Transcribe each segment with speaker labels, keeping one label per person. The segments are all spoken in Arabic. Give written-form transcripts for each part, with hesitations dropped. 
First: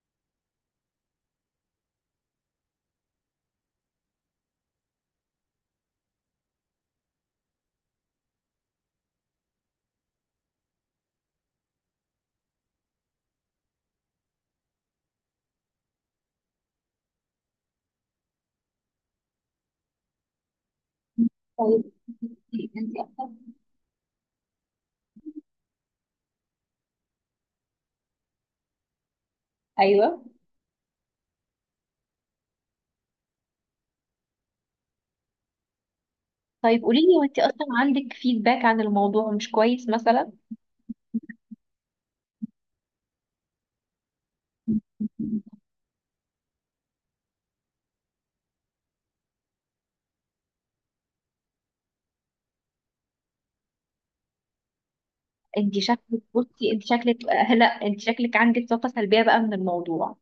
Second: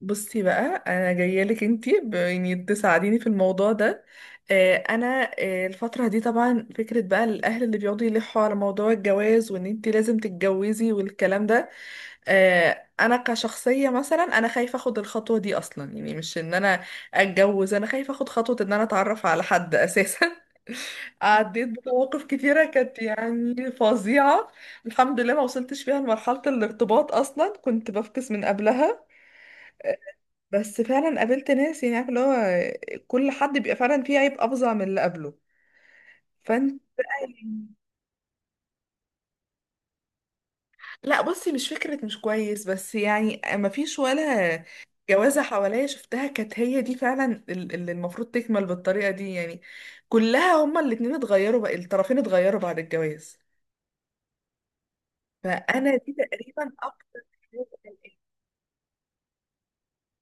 Speaker 1: بصي بقى، انا جايه لك انتي تساعديني في الموضوع ده. انا، الفتره دي طبعا فكره بقى الاهل اللي بيقعدوا يلحوا على موضوع الجواز وان انتي لازم تتجوزي والكلام ده. انا كشخصيه مثلا انا خايفه اخد الخطوه دي اصلا، يعني مش ان انا اتجوز، انا خايفه اخد خطوه ان انا اتعرف على حد اساسا. عديت
Speaker 2: طيب.
Speaker 1: بمواقف كتيره
Speaker 2: انت
Speaker 1: كانت
Speaker 2: اصلا.
Speaker 1: يعني فظيعه. الحمد لله ما وصلتش فيها لمرحله الارتباط، اصلا كنت بفكس من قبلها. آه،
Speaker 2: ايوه.
Speaker 1: بس فعلا قابلت ناس، يعني عارف اللي هو كل حد بيبقى فعلا فيه عيب افظع من اللي قبله. فانت.
Speaker 2: طيب قولي لي، وانت اصلا عندك فيدباك عن الموضوع مش كويس مثلا؟
Speaker 1: لا بصي، مش فكرة مش كويس، بس يعني ما فيش ولا جوازة حواليا شفتها كانت هي دي فعلا اللي المفروض تكمل بالطريقة دي، يعني كلها. هما الاتنين اتغيروا بقى، الطرفين اتغيروا بعد الجواز.
Speaker 2: انت
Speaker 1: فأنا دي
Speaker 2: شكلك
Speaker 1: تقريبا
Speaker 2: بصي انت
Speaker 1: أكتر
Speaker 2: شكلك آه، لا، انت
Speaker 1: حاجة.
Speaker 2: شكلك عندك طاقة سلبية بقى من الموضوع.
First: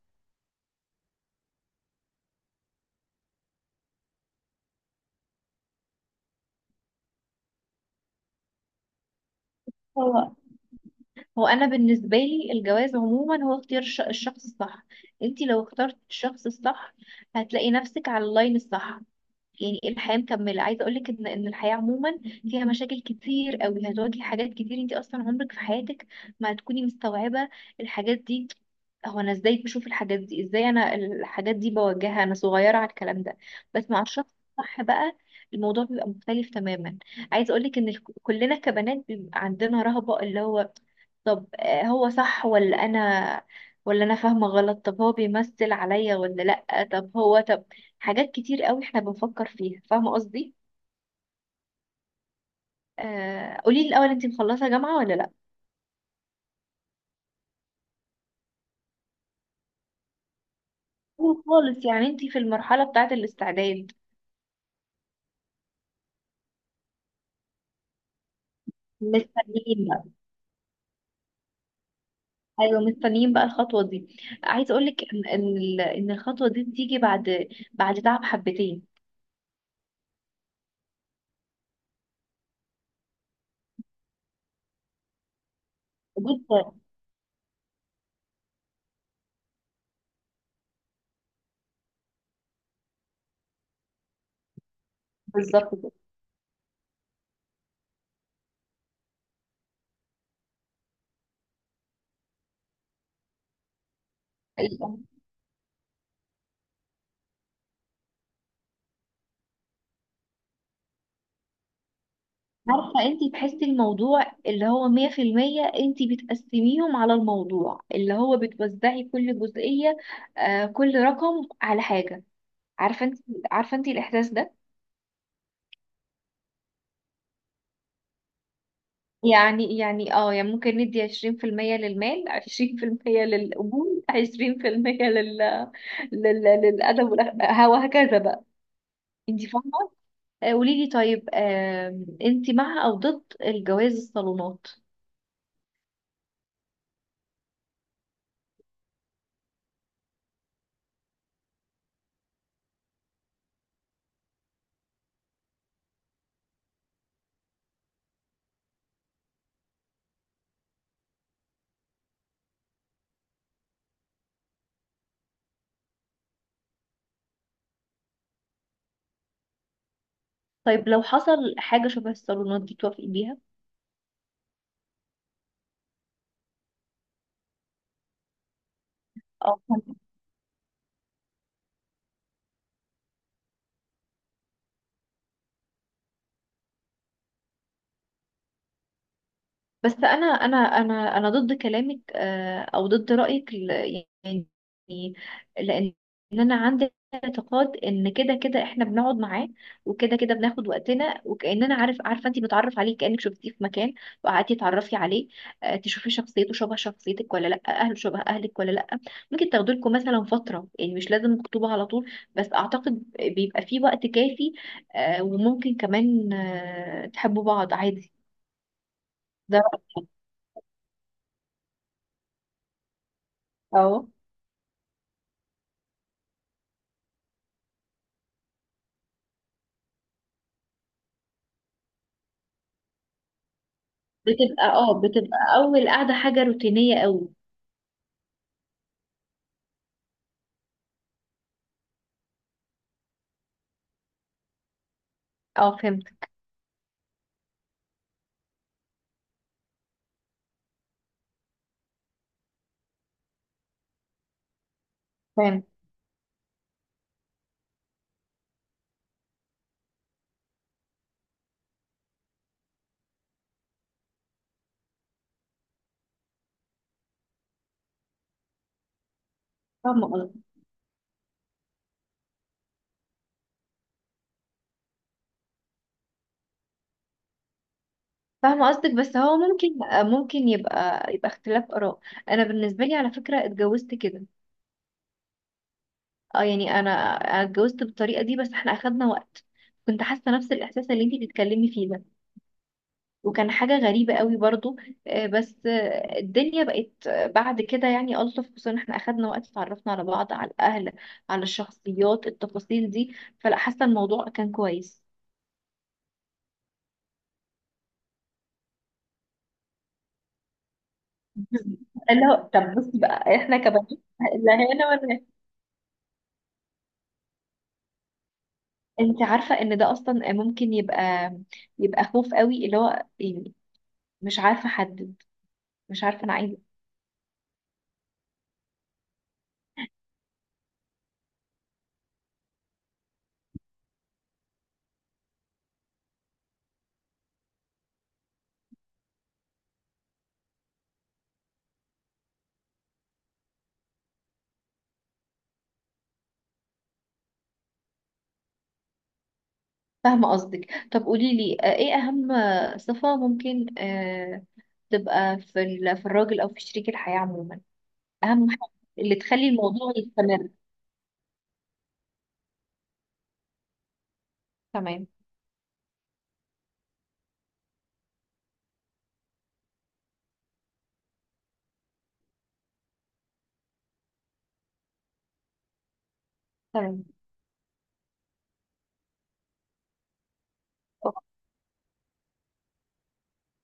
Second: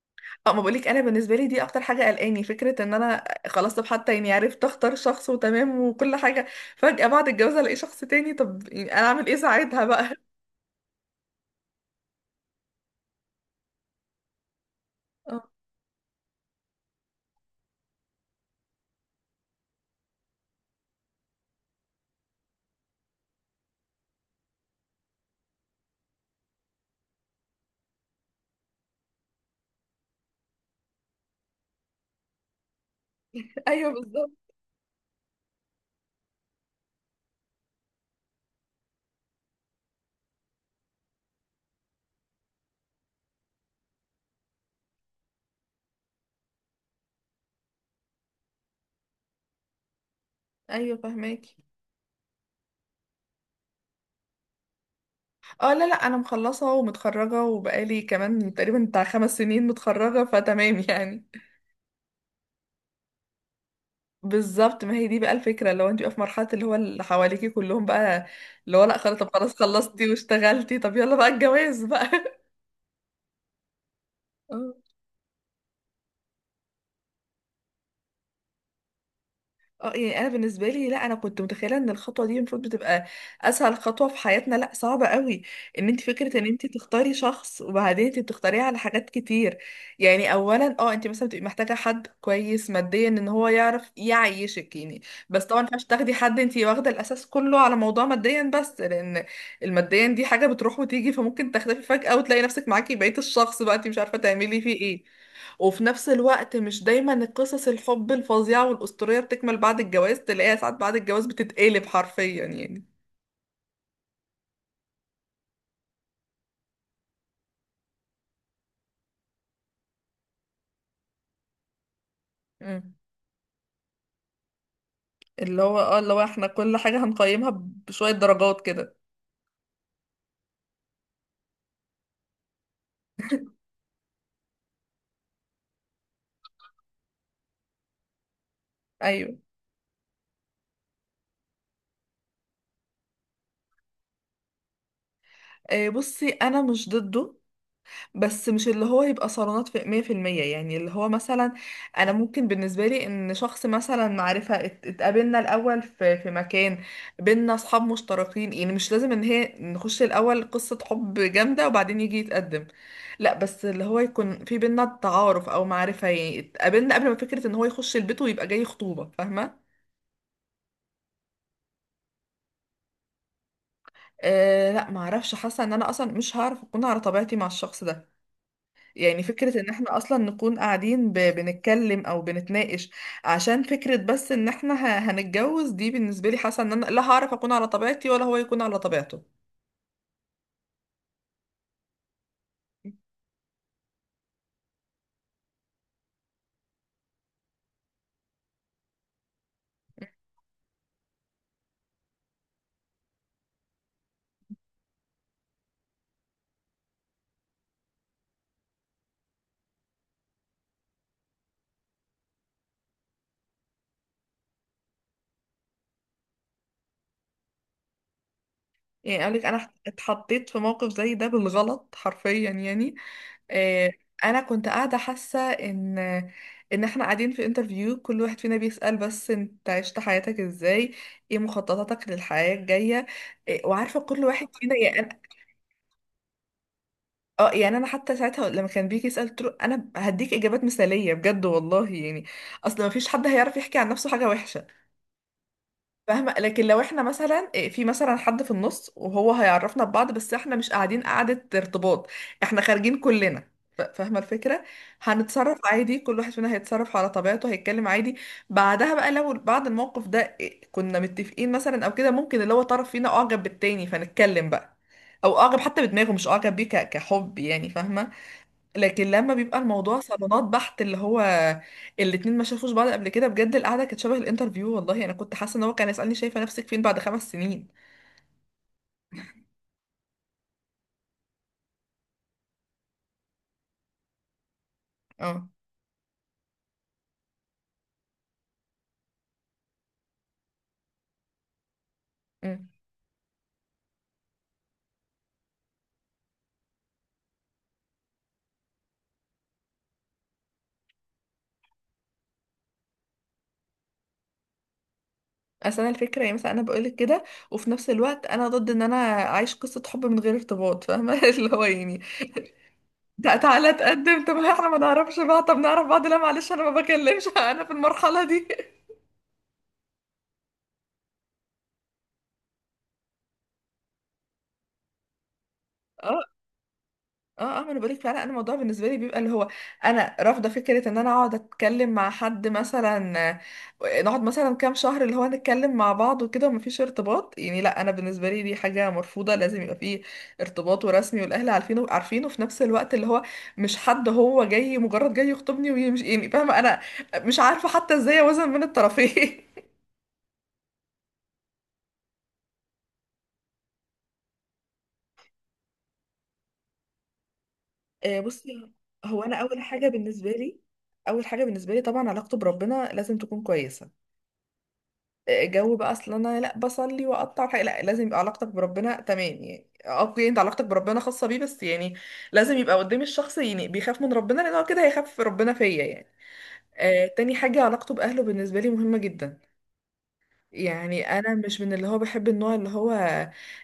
Speaker 1: اه، ما بقولك، انا بالنسبه لي دي اكتر حاجه قلقاني، فكره ان انا خلاص طب حتى يعني عرفت اختار شخص وتمام وكل حاجه، فجاه بعد الجواز الاقي شخص تاني. طب يعني انا اعمل ايه ساعتها بقى؟
Speaker 2: هو هو انا بالنسبة لي الجواز عموما هو اختيار الشخص الصح. انت
Speaker 1: اه.
Speaker 2: لو اخترت الشخص الصح، هتلاقي نفسك على اللاين الصح. يعني إيه الحياه مكمله؟ عايزه اقول لك ان الحياه عموما فيها مشاكل كتير قوي، هتواجهي حاجات كتير، انت اصلا عمرك في حياتك ما هتكوني مستوعبه الحاجات دي. هو انا ازاي بشوف الحاجات دي؟ ازاي انا الحاجات دي بواجهها؟ انا صغيره على الكلام ده. بس
Speaker 1: ايوه
Speaker 2: مع
Speaker 1: بالظبط.
Speaker 2: الشخص الصح بقى، الموضوع بيبقى مختلف تماما. عايزه اقول لك ان كلنا كبنات بيبقى عندنا رهبه، اللي هو طب هو صح ولا انا ولا انا فاهمه غلط؟ طب هو بيمثل عليا ولا لا؟ طب هو طب حاجات كتير قوي احنا بنفكر فيها، فاهمة قصدي؟
Speaker 1: ايوه فهماكي.
Speaker 2: قولي لي الاول، انتي مخلصة جامعة ولا لا؟
Speaker 1: اه، لا لا، انا مخلصه ومتخرجه وبقالي كمان تقريبا بتاع 5 سنين متخرجه، فتمام يعني.
Speaker 2: أول خالص، يعني انتي في المرحلة بتاعة الاستعداد.
Speaker 1: بالظبط، ما هي دي بقى الفكره، لو انت بقى في مرحله اللي هو اللي حواليكي كلهم بقى اللي هو لا خلاص، طب خلاص
Speaker 2: مستنيين بقى
Speaker 1: خلصتي واشتغلتي، طب يلا بقى الجواز بقى.
Speaker 2: ايوه، مستنيين بقى الخطوة دي. عايزة اقول لك إن الخطوة دي بتيجي بعد تعب حبتين.
Speaker 1: اه، يعني انا بالنسبه لي، لا انا كنت متخيله ان الخطوه دي المفروض بتبقى اسهل خطوه في حياتنا، لا صعبه قوي. ان انت فكره ان انت
Speaker 2: بص،
Speaker 1: تختاري شخص، وبعدين انت بتختاريه على حاجات كتير. يعني اولا اه انت مثلا بتبقي محتاجه حد كويس ماديا، ان هو يعرف يعيشك يعني. بس طبعا
Speaker 2: بالظبط
Speaker 1: مش
Speaker 2: كده.
Speaker 1: تاخدي حد انت واخده الاساس كله على موضوع ماديا بس، لان الماديا دي حاجه بتروح وتيجي، فممكن تختفي فجاه وتلاقي نفسك معاكي بقيه الشخص بقى انت مش عارفه تعملي فيه
Speaker 2: أيوة.
Speaker 1: ايه. وفي نفس الوقت مش دايما القصص الحب الفظيعة والأسطورية بتكمل بعد الجواز، تلاقيها ساعات بعد الجواز بتتقلب حرفيا يعني.
Speaker 2: عارفة انتي تحسي الموضوع اللي هو مية في المية، انتي بتقسميهم على الموضوع، اللي هو بتوزعي كل جزئية، كل رقم على حاجة.
Speaker 1: مم.
Speaker 2: عارفة انتي عارفة انتي الإحساس ده؟
Speaker 1: اللي هو اه اللي هو احنا كل حاجة هنقيمها بشوية درجات كده.
Speaker 2: يعني ممكن ندي عشرين في المية للمال، عشرين في المية للقبول، عشرين في المية للأدب وهكذا بقى.
Speaker 1: ايوه.
Speaker 2: انت فاهمة؟ قولي لي، طيب انت مع أو ضد الجواز الصالونات؟
Speaker 1: آه بصي، انا مش ضده، بس مش اللي هو يبقى صالونات في 100%، يعني اللي هو مثلا أنا ممكن بالنسبة لي إن شخص مثلا معرفة اتقابلنا الأول في مكان بينا أصحاب مشتركين، يعني مش لازم إن هي نخش الأول قصة حب جامدة وبعدين يجي يتقدم، لا بس اللي هو يكون في بينا تعارف أو معرفة، يعني اتقابلنا قبل ما فكرة إن هو يخش البيت ويبقى جاي خطوبة، فاهمة؟
Speaker 2: طيب لو حصل حاجة شبه الصالونات دي، توافقي بيها؟
Speaker 1: أه لا، معرفش، حاسة إن أنا أصلا مش هعرف أكون على طبيعتي مع الشخص ده. يعني
Speaker 2: اه،
Speaker 1: فكرة ان احنا اصلا نكون قاعدين بنتكلم او بنتناقش عشان فكرة بس ان احنا هنتجوز، دي بالنسبة لي حاسة ان انا لا هعرف اكون على طبيعتي ولا هو يكون على طبيعته.
Speaker 2: بس انا ضد كلامك، او ضد رايك، يعني لان انا عندي اعتقاد ان كده كده احنا بنقعد معاه، وكده كده بناخد وقتنا، وكاننا عارفه انت متعرف عليه، كانك شفتيه في مكان وقعدتي تعرفي عليه. تشوفي شخصيته شبه شخصيتك ولا لا، اهله شبه اهلك ولا لا. ممكن تاخدوا لكم مثلا فتره، يعني مش لازم خطوبه على طول، بس اعتقد بيبقى في وقت كافي. وممكن كمان تحبوا بعض عادي.
Speaker 1: يعني اقول لك،
Speaker 2: ده
Speaker 1: انا
Speaker 2: رأيي.
Speaker 1: اتحطيت في موقف زي ده بالغلط حرفيا يعني. آه.
Speaker 2: اه
Speaker 1: انا كنت قاعده حاسه ان احنا قاعدين في انترفيو، كل واحد فينا بيسأل بس انت عشت حياتك ازاي، ايه مخططاتك للحياه الجايه، إيه، وعارفه كل واحد
Speaker 2: بتبقى
Speaker 1: فينا
Speaker 2: اه
Speaker 1: يعني.
Speaker 2: بتبقى اول قاعده حاجه روتينيه قوي.
Speaker 1: اه يعني انا حتى ساعتها لما كان بيجي يسال قلت له انا هديك اجابات مثاليه بجد والله، يعني اصل ما فيش حد هيعرف يحكي عن نفسه حاجه وحشه.
Speaker 2: اه، فهمت.
Speaker 1: فاهمه، لكن لو احنا مثلا في مثلا حد في النص وهو هيعرفنا ببعض، بس احنا مش قاعدين قعده ارتباط، احنا خارجين كلنا، فاهمه الفكره. هنتصرف
Speaker 2: فهمت.
Speaker 1: عادي، كل واحد فينا هيتصرف على طبيعته، هيتكلم عادي. بعدها بقى لو بعد الموقف ده كنا متفقين مثلا او كده، ممكن اللي هو طرف فينا اعجب بالتاني، فنتكلم بقى، او اعجب حتى بدماغه مش اعجب بيه كحب يعني، فاهمه. لكن لما بيبقى الموضوع
Speaker 2: فاهمه قصدك
Speaker 1: صالونات بحت، اللي هو الاتنين ما شافوش بعض قبل كده، بجد القعده كانت شبه الانترفيو، والله انا كنت حاسه ان هو كان يسالني شايفه نفسك فين بعد 5 سنين.
Speaker 2: فاهمه قصدك بس هو ممكن يبقى اختلاف اراء. انا بالنسبه لي على فكره اتجوزت كده.
Speaker 1: اه.
Speaker 2: اه يعني انا اتجوزت بالطريقه دي، بس احنا اخدنا وقت. كنت حاسه نفس الاحساس اللي انتي بتتكلمي فيه ده،
Speaker 1: امم.
Speaker 2: وكان حاجه غريبه قوي برضو. بس الدنيا بقت بعد كده يعني الطف، خصوصا احنا اخدنا وقت، اتعرفنا على بعض، على الاهل، على الشخصيات، التفاصيل دي، فلا حاسه الموضوع كان كويس.
Speaker 1: اصل انا الفكره يعني مثلا انا بقولك كده وفي نفس الوقت انا ضد ان انا اعيش قصه حب من غير ارتباط، فاهمه؟ اللي هو يعني
Speaker 2: اللي هو طب بصي
Speaker 1: ده
Speaker 2: بقى، احنا
Speaker 1: تعالى
Speaker 2: كبنات
Speaker 1: تقدم، طب
Speaker 2: لا
Speaker 1: احنا ما
Speaker 2: هنا ولا
Speaker 1: نعرفش
Speaker 2: هنا.
Speaker 1: بعض، طب نعرف بعض، لا معلش انا ما بكلمش، انا في المرحله دي.
Speaker 2: انت عارفه ان ده اصلا ممكن يبقى خوف قوي، اللي هو يعني مش عارفه احدد، مش عارفه انا عايزه.
Speaker 1: اه اه ما انا بقولك فعلا، انا الموضوع بالنسبه لي بيبقى اللي هو انا رافضه فكره ان انا اقعد اتكلم مع حد مثلا، نقعد مثلا كام شهر اللي هو نتكلم مع بعض وكده ومفيش ارتباط، يعني لا، انا بالنسبه لي دي حاجه مرفوضه، لازم يبقى فيه ارتباط ورسمي والاهل عارفينه، عارفينه في نفس الوقت اللي هو مش حد هو جاي مجرد جاي يخطبني ويمشي، يعني فاهمه. انا مش عارفه حتى ازاي اوازن بين الطرفين.
Speaker 2: فاهمه قصدك. طب قولي لي، ايه اهم صفه ممكن تبقى في في الراجل او في شريك الحياه عموما، اهم
Speaker 1: بصي،
Speaker 2: حاجه اللي
Speaker 1: هو انا
Speaker 2: تخلي
Speaker 1: اول حاجه
Speaker 2: الموضوع
Speaker 1: بالنسبه
Speaker 2: يستمر.
Speaker 1: لي، اول حاجه بالنسبه لي طبعا علاقته بربنا لازم تكون كويسه.
Speaker 2: تمام.
Speaker 1: جو بقى اصل انا لا بصلي واقطع حاجة، لا لازم يبقى علاقتك بربنا تمام يعني، اوكي انت علاقتك بربنا خاصة بيه بس، يعني لازم يبقى قدام الشخص يعني بيخاف من ربنا، لان هو كده هيخاف ربنا فيا يعني.
Speaker 2: تمام.
Speaker 1: آه، تاني حاجة علاقته بأهله بالنسبة لي مهمة جدا. يعني
Speaker 2: أوكي.
Speaker 1: انا مش من اللي هو بحب النوع اللي هو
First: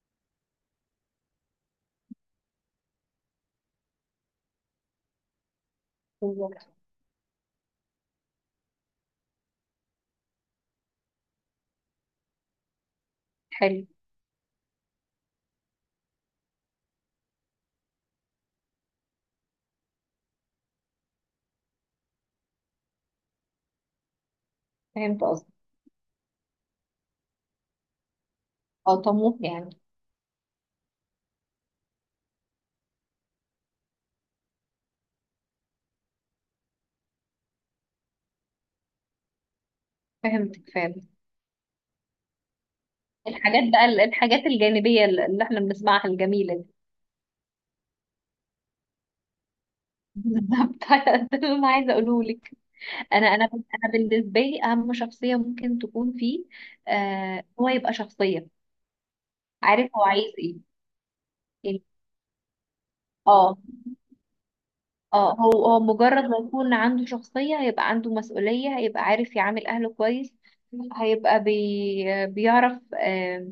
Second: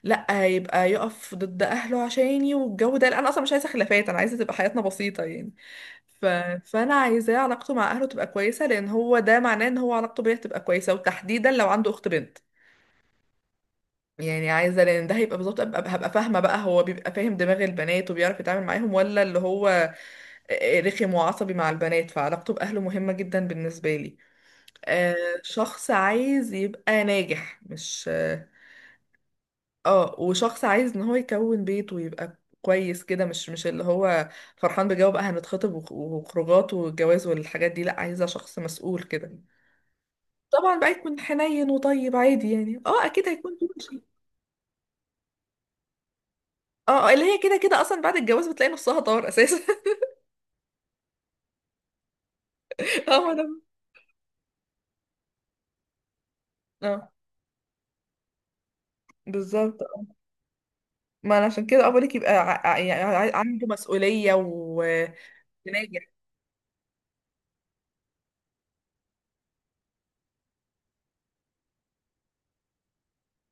Speaker 1: لا يبقى يقف ضد اهله عشاني والجو ده، لا انا اصلا مش عايزة خلافات، انا عايزة تبقى حياتنا بسيطة يعني. ف...
Speaker 2: بالظبط.
Speaker 1: فانا عايزاه علاقته مع اهله تبقى كويسة، لان هو ده معناه ان هو علاقته بيا تبقى كويسة، وتحديدا لو عنده اخت بنت،
Speaker 2: حلو.
Speaker 1: يعني عايزه لان ده هيبقى بالظبط هبقى فاهمه بقى هو بيبقى فاهم دماغ البنات وبيعرف يتعامل معاهم، ولا اللي هو رخم وعصبي مع البنات. فعلاقته باهله مهمه جدا بالنسبه لي. آه.
Speaker 2: فهمت قصدك.
Speaker 1: شخص عايز يبقى ناجح، مش اه.
Speaker 2: اه، طموح يعني.
Speaker 1: وشخص عايز ان هو يكون بيت ويبقى كويس كده، مش اللي هو فرحان بجو بقى هنتخطب وخروجات والجواز والحاجات دي، لا عايزه شخص مسؤول كده.
Speaker 2: فهمتك
Speaker 1: طبعا بقى
Speaker 2: فعلا.
Speaker 1: يكون حنين وطيب عادي، يعني اه اكيد هيكون.
Speaker 2: الحاجات بقى، الحاجات الجانبية اللي احنا بنسمعها الجميلة دي.
Speaker 1: اه، اللي هي كده كده اصلا بعد الجواز بتلاقي نصها طار اساسا.
Speaker 2: بالظبط. ده اللي انا عايزة اقوله لك.
Speaker 1: اه
Speaker 2: انا
Speaker 1: ما
Speaker 2: انا
Speaker 1: دام.
Speaker 2: انا بالنسبة لي اهم شخصية ممكن تكون فيه،
Speaker 1: اه.
Speaker 2: هو يبقى شخصية،
Speaker 1: بالظبط
Speaker 2: عارف هو
Speaker 1: آه.
Speaker 2: عايز ايه.
Speaker 1: ما انا عشان
Speaker 2: يعني
Speaker 1: كده اه بقولك يبقى
Speaker 2: اه
Speaker 1: عنده مسؤوليه وناجح.
Speaker 2: اه هو مجرد ما يكون عنده شخصية، هيبقى عنده مسؤولية، هيبقى عارف يعامل اهله كويس، هيبقى بيعرف آه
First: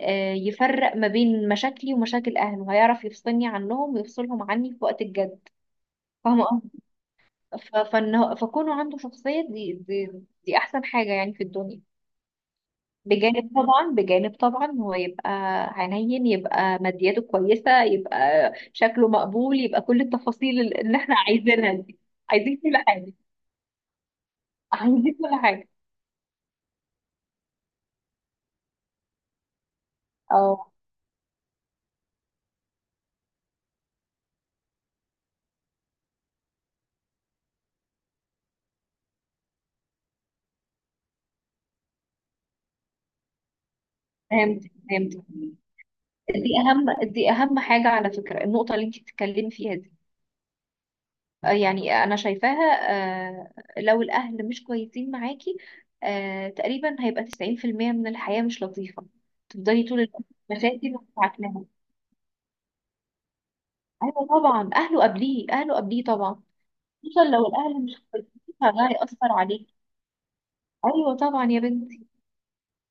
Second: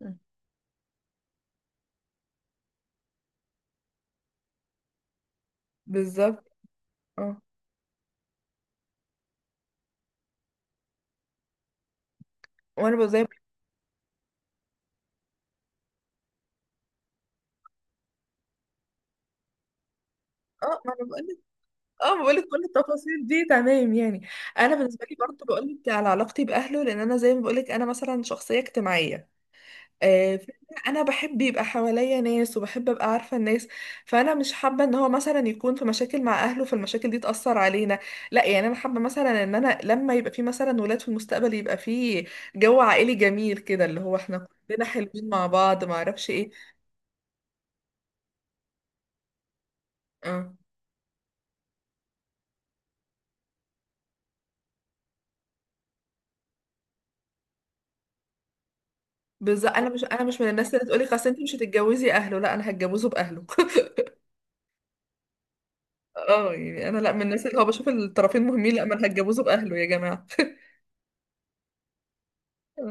Speaker 2: آه يفرق ما بين مشاكلي ومشاكل اهله، هيعرف يفصلني عنهم ويفصلهم عني في وقت الجد.
Speaker 1: بالظبط.
Speaker 2: فاهمة؟
Speaker 1: اه.
Speaker 2: فكونه عنده شخصية، دي احسن حاجة يعني في الدنيا.
Speaker 1: وانا بقول زي.
Speaker 2: بجانب طبعا، هو يبقى حنين، يبقى مادياته كويسة، يبقى شكله مقبول، يبقى كل التفاصيل
Speaker 1: اه ما
Speaker 2: اللي
Speaker 1: انا
Speaker 2: احنا
Speaker 1: بقول لك،
Speaker 2: عايزينها دي.
Speaker 1: اه بقول لك
Speaker 2: عايزين
Speaker 1: كل
Speaker 2: كل حاجة.
Speaker 1: التفاصيل دي تمام يعني. انا بالنسبه
Speaker 2: عايزين
Speaker 1: لي
Speaker 2: كل
Speaker 1: برضه بقول
Speaker 2: حاجة.
Speaker 1: لك على علاقتي باهله، لان انا زي ما بقول لك انا مثلا شخصيه اجتماعيه،
Speaker 2: اه،
Speaker 1: انا بحب يبقى حواليا ناس وبحب ابقى عارفه الناس. فانا مش حابه ان هو مثلا يكون في مشاكل مع اهله فالمشاكل دي تاثر علينا، لا يعني انا حابه مثلا ان انا لما يبقى في مثلا ولاد في المستقبل يبقى في جو عائلي جميل كده اللي هو احنا
Speaker 2: فهمت
Speaker 1: كلنا
Speaker 2: فهمت
Speaker 1: حلوين مع بعض، ما اعرفش ايه.
Speaker 2: دي اهم دي اهم حاجة على فكرة، النقطة اللي انت بتتكلمي فيها دي.
Speaker 1: اه.
Speaker 2: يعني انا شايفاها. آه، لو الاهل مش كويسين معاكي، تقريبا هيبقى 90% من الحياة مش لطيفة.
Speaker 1: بالظبط،
Speaker 2: تفضلي
Speaker 1: انا
Speaker 2: طول
Speaker 1: مش انا
Speaker 2: الوقت
Speaker 1: مش من
Speaker 2: في
Speaker 1: الناس اللي
Speaker 2: مشاكل
Speaker 1: تقولي خلاص انت مش
Speaker 2: ومتعكنها.
Speaker 1: هتتجوزي اهله، لا انا هتجوزه باهله.
Speaker 2: ايوه طبعا، اهله قبليه، اهله قبليه طبعا.
Speaker 1: اه، يعني انا لا من
Speaker 2: خصوصا
Speaker 1: الناس
Speaker 2: لو
Speaker 1: اللي هو
Speaker 2: الاهل
Speaker 1: بشوف
Speaker 2: مش
Speaker 1: الطرفين
Speaker 2: كويسين،
Speaker 1: مهمين، لا
Speaker 2: فده
Speaker 1: ما انا
Speaker 2: هيأثر
Speaker 1: هتجوزه
Speaker 2: عليك.
Speaker 1: باهله يا جماعه.
Speaker 2: ايوه طبعا يا بنتي.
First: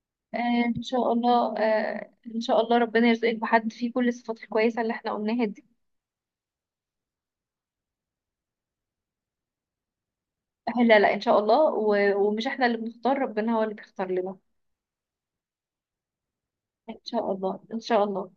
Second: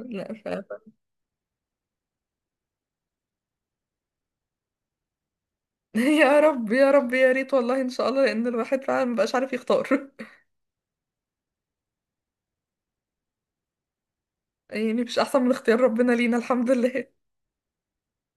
Speaker 1: لا.
Speaker 2: آه، ان شاء الله. ان شاء الله ربنا يرزقك بحد فيه كل الصفات الكويسة اللي احنا قلناها دي.
Speaker 1: يا رب يا رب، يا ريت والله ان شاء الله، لان الواحد فعلا مبقاش عارف يختار.
Speaker 2: لا، لا، ان شاء الله. ومش احنا اللي بنختار، ربنا هو اللي بيختار لنا.
Speaker 1: يعني مش احسن من اختيار ربنا لينا؟ الحمد
Speaker 2: ان
Speaker 1: لله.
Speaker 2: شاء الله، ان شاء الله.